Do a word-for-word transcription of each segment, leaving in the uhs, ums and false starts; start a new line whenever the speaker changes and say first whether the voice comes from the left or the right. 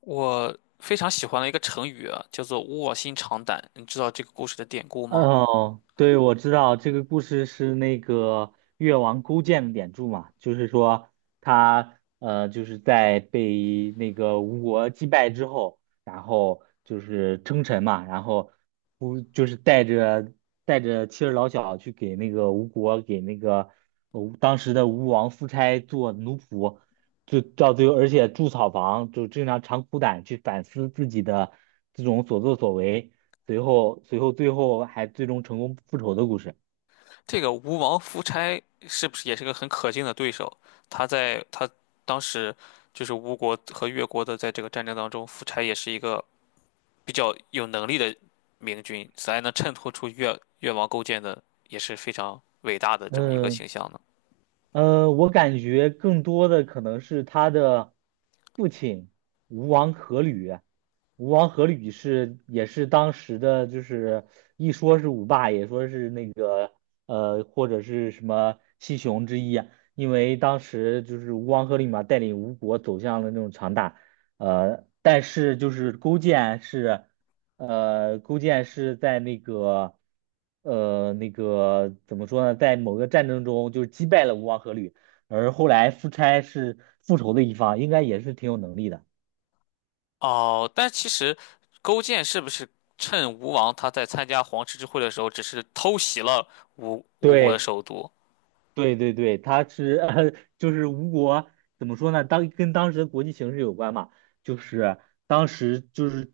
left: 我非常喜欢的一个成语啊，叫做"卧薪尝胆"。你知道这个故事的典故吗？
right: 哦，对，我知道这个故事是那个越王勾践的典注嘛，就是说他呃就是在被那个吴国击败之后，然后就是称臣嘛，然后不就是带着带着妻儿老小去给那个吴国给那个吴当时的吴王夫差做奴仆，就到最后而且筑草房，就经常长苦胆去反思自己的这种所作所为。随后随后最后还最终成功复仇的故事。
left: 这个吴王夫差是不是也是个很可敬的对手？他在他当时就是吴国和越国的在这个战争当中，夫差也是一个比较有能力的明君，才能衬托出越越王勾践的也是非常伟大的这么一个形
right: 嗯
left: 象呢。
right: 呃，我感觉更多的可能是他的父亲吴王阖闾，吴王阖闾是也是当时的，就是一说是五霸，也说是那个呃或者是什么七雄之一啊，因为当时就是吴王阖闾嘛，带领吴国走向了那种强大。呃，但是就是勾践是。呃，勾践是在那个，呃，那个怎么说呢，在某个战争中就是击败了吴王阖闾，而后来夫差是复仇的一方，应该也是挺有能力的。
left: 哦，但其实勾践是不是趁吴王他在参加黄池之会的时候，只是偷袭了吴吴国的
right: 对。
left: 首都？
right: 对对对，他是 呃，就是吴国怎么说呢？当跟当时的国际形势有关嘛，就是当时就是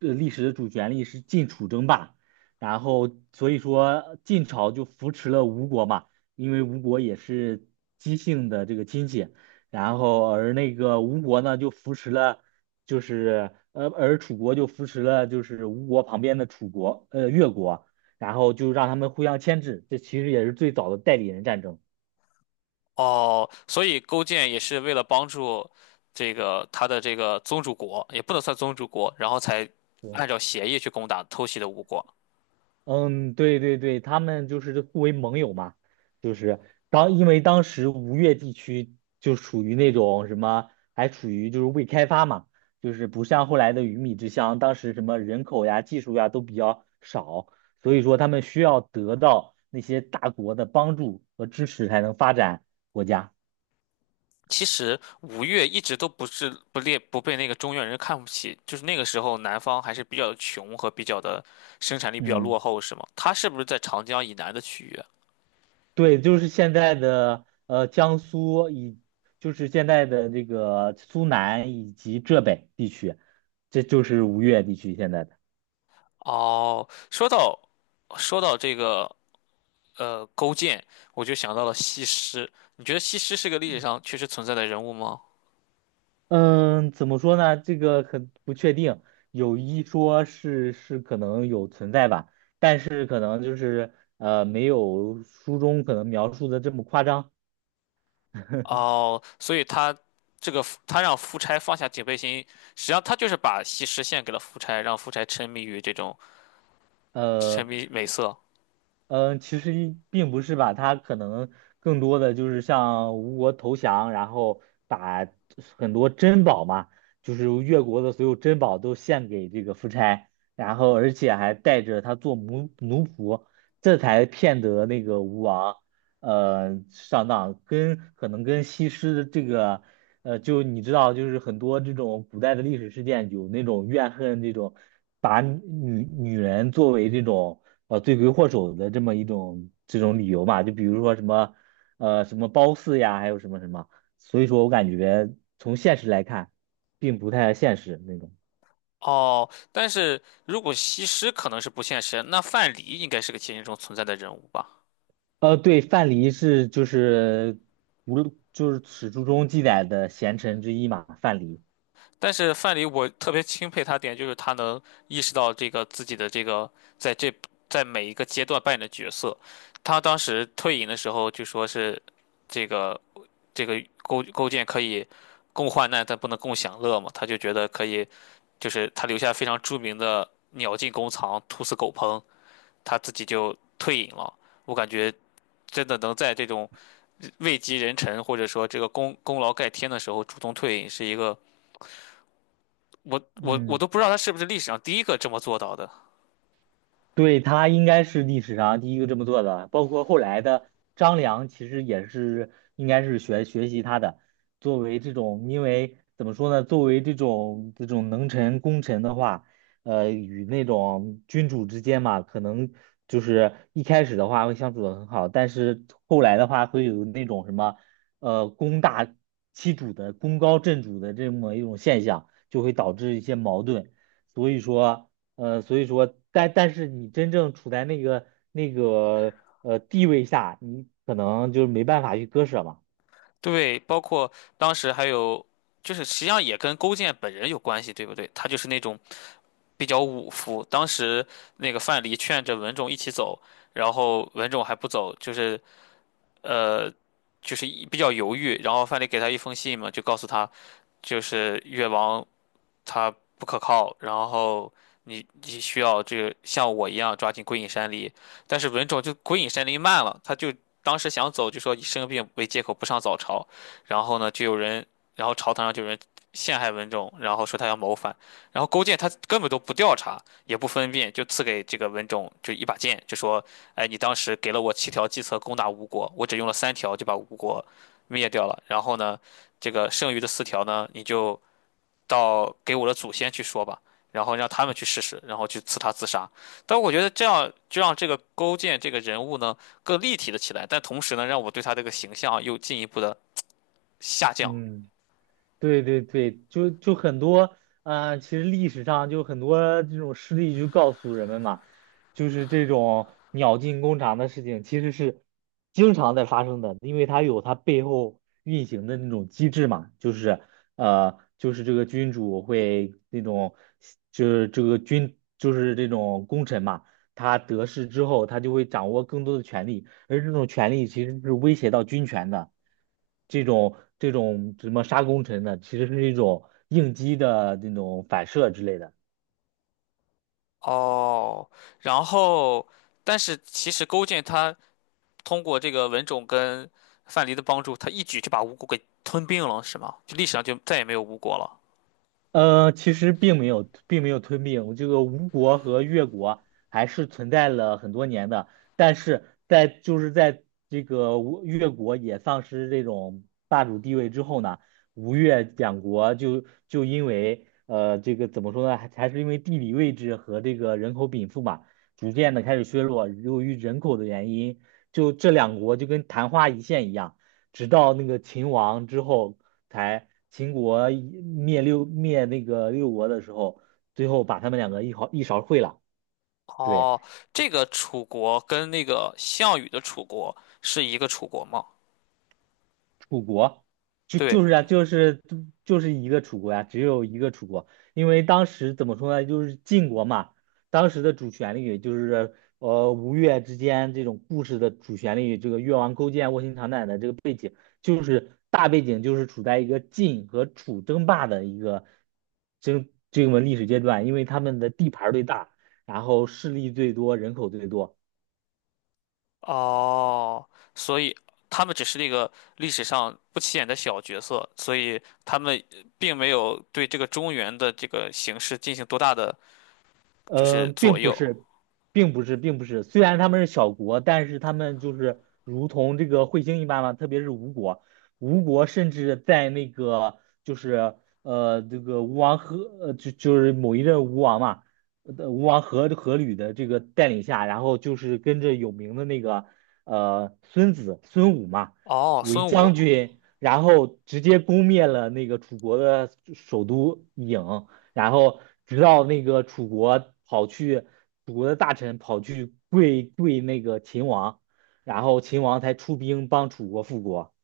right: 呃历史的主旋律是晋楚争霸，然后所以说晋朝就扶持了吴国嘛，因为吴国也是姬姓的这个亲戚，然后而那个吴国呢就扶持了，就是呃而楚国就扶持了就是吴国旁边的楚国呃越国，然后就让他们互相牵制，这其实也是最早的代理人战争。
left: 哦，所以勾践也是为了帮助这个他的这个宗主国，也不能算宗主国，然后才
right: 对，
left: 按照协议去攻打偷袭的吴国。
right: 嗯，对对对，他们就是互为盟友嘛，就是当因为当时吴越地区就属于那种什么，还处于就是未开发嘛，就是不像后来的鱼米之乡，当时什么人口呀、技术呀都比较少，所以说他们需要得到那些大国的帮助和支持才能发展国家。
left: 其实吴越一直都不是不列不被那个中原人看不起，就是那个时候南方还是比较穷和比较的生产力比较落
right: 嗯。
left: 后，是吗？他是不是在长江以南的区域？
right: 对，就是现在的呃江苏以，就是现在的这个苏南以及浙北地区，这就是吴越地区现在的。
left: 哦，说到说到这个呃勾践，我就想到了西施。你觉得西施是个历史上确实存在的人物吗？
right: 嗯，怎么说呢？这个很不确定，有一说是是可能有存在吧，但是可能就是呃没有书中可能描述的这么夸张。
left: 哦，所以他这个夫他让夫差放下警备心，实际上他就是把西施献给了夫差，让夫差沉迷于这种
right: 呃，
left: 沉迷美色。
right: 嗯，其实一并不是吧，他可能更多的就是向吴国投降，然后把很多珍宝嘛，就是越国的所有珍宝都献给这个夫差，然后而且还带着他做奴奴仆，这才骗得那个吴王，呃，上当，跟可能跟西施的这个，呃，就你知道，就是很多这种古代的历史事件有那种怨恨这种，把女女人作为这种。呃罪魁祸首的这么一种这种理由嘛，就比如说什么呃什么褒姒呀，还有什么什么，所以说我感觉从现实来看，并不太现实那种。
left: 哦，但是如果西施可能是不现实，那范蠡应该是个现实中存在的人物吧？
right: 呃，对，范蠡是就是无论就是史书中记载的贤臣之一嘛，范蠡。
left: 但是范蠡，我特别钦佩他点就是他能意识到这个自己的这个在这在每一个阶段扮演的角色。他当时退隐的时候就说是这个这个勾勾践可以共患难，但不能共享乐嘛。他就觉得可以，就是他留下非常著名的"鸟尽弓藏，兔死狗烹"，他自己就退隐了。我感觉真的能在这种位极人臣或者说这个功功劳盖天的时候主动退隐，是一个。我我我
right: 嗯。
left: 都不知道他是不是历史上第一个这么做到的。
right: 对，他应该是历史上第一个这么做的，包括后来的张良，其实也是应该是学学习他的。作为这种，因为怎么说呢，作为这种这种能臣功臣的话，呃，与那种君主之间嘛，可能就是一开始的话会相处的很好，但是后来的话会有那种什么，呃，功大欺主的功高震主的这么一种现象，就会导致一些矛盾。所以说。呃，所以说，但但是你真正处在那个那个呃地位下，你可能就是没办法去割舍嘛。
left: 对，包括当时还有，就是实际上也跟勾践本人有关系，对不对？他就是那种比较武夫。当时那个范蠡劝着文种一起走，然后文种还不走，就是呃，就是一比较犹豫。然后范蠡给他一封信嘛，就告诉他，就是越王他不可靠，然后你你需要这个像我一样抓紧归隐山林，但是文种就归隐山林慢了，他就当时想走就说以生病为借口不上早朝，然后呢就有人，然后朝堂上就有人陷害文种，然后说他要谋反，然后勾践他根本都不调查也不分辨，就赐给这个文种就一把剑，就说，哎你当时给了我七条计策攻打吴国，我只用了三条就把吴国灭掉了，然后呢这个剩余的四条呢你就。到给我的祖先去说吧，然后让他们去试试，然后去刺他自杀。但我觉得这样就让这个勾践这个人物呢更立体了起来，但同时呢，让我对他这个形象啊又进一步的下降。
right: 嗯。对对对，就就很多，呃，其实历史上就很多这种事例就告诉人们嘛，就是这种鸟尽弓藏的事情，其实是经常在发生的，因为它有它背后运行的那种机制嘛，就是呃，就是这个君主会那种，就是这个君就是这种功臣嘛，他得势之后，他就会掌握更多的权力。而这种权利其实是威胁到军权的，这种这种什么杀功臣的，其实是一种应激的那种反射之类的。
left: 哦，然后，但是其实勾践他通过这个文种跟范蠡的帮助，他一举就把吴国给吞并了，是吗？就历史上就再也没有吴国了。
right: 呃，其实并没有，并没有吞并这个吴国和越国还是存在了很多年的，但是在就是在这个吴越国也丧失这种霸主地位之后呢，吴越两国就就因为呃这个怎么说呢，还还是因为地理位置和这个人口禀赋嘛，逐渐的开始削弱，由于人口的原因，就这两国就跟昙花一现一样。直到那个秦王之后，才秦国一灭六灭那个六国的时候，最后把他们两个一毫一勺烩了。对，
left: 哦，这个楚国跟那个项羽的楚国是一个楚国吗？
right: 楚国就
left: 对，
right: 就是啊，就是就是一个楚国呀、只有一个楚国，因为当时怎么说呢，就是晋国嘛，当时的主旋律就是呃吴越之间这种故事的主旋律，这个越王勾践卧薪尝胆的这个。就是大背景就是处在一个晋和楚争霸的一个争这个历史阶段，因为他们的地盘儿最大，然后势力最多，人口最多。
left: 哦，所以他们只是那个历史上不起眼的小角色，所以他们并没有对这个中原的这个形势进行多大的就是
right: 嗯，
left: 左
right: 并不
left: 右。
right: 是，并不是，并不是。虽然他们是小国，但是他们就是如同这个彗星一般嘛，特别是吴国，吴国甚至在那个就是呃这个吴王阖呃就就是某一任吴王嘛，呃吴王阖阖闾的这个带领下，然后就是跟着有名的那个呃孙子孙武嘛
left: 哦，
right: 为
left: 孙武。
right: 将军，然后直接攻灭了那个楚国的首都郢。然后直到那个楚国跑去，楚国的大臣跑去跪跪那个秦王，然后秦王才出兵帮楚国复国。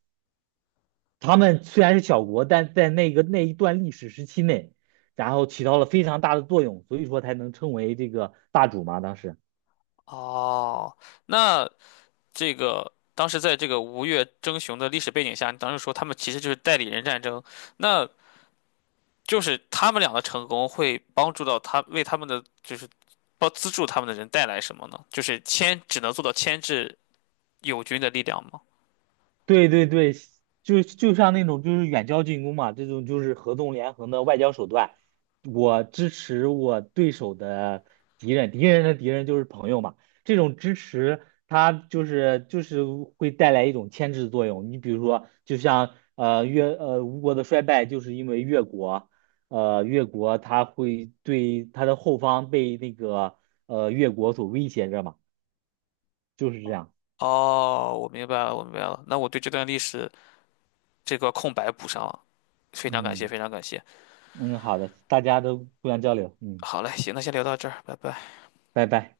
right: 他们虽然是小国，但在那个那一段历史时期内，然后起到了非常大的作用，所以说才能称为这个霸主嘛，当时。
left: 哦，那这个当时在这个吴越争雄的历史背景下，你当时说他们其实就是代理人战争，那就是他们俩的成功会帮助到他，为他们的就是帮资助他们的人带来什么呢？就是牵只能做到牵制友军的力量吗？
right: 对对对，就就像那种就是远交近攻嘛，这种就是合纵连横的外交手段。我支持我对手的敌人，敌人的敌人就是朋友嘛。这种支持，它就是就是会带来一种牵制作用。你比如说，就像呃越呃吴国的衰败，就是因为越国，呃越国它会对它的后方被那个呃越国所威胁着嘛，就是这样。
left: 哦，我明白了，我明白了。那我对这段历史这个空白补上了，非常感谢，
right: 嗯
left: 非常感谢。
right: 嗯，好的，大家都互相交流，嗯。
left: 好嘞，行，那先聊到这儿，拜拜。
right: 拜拜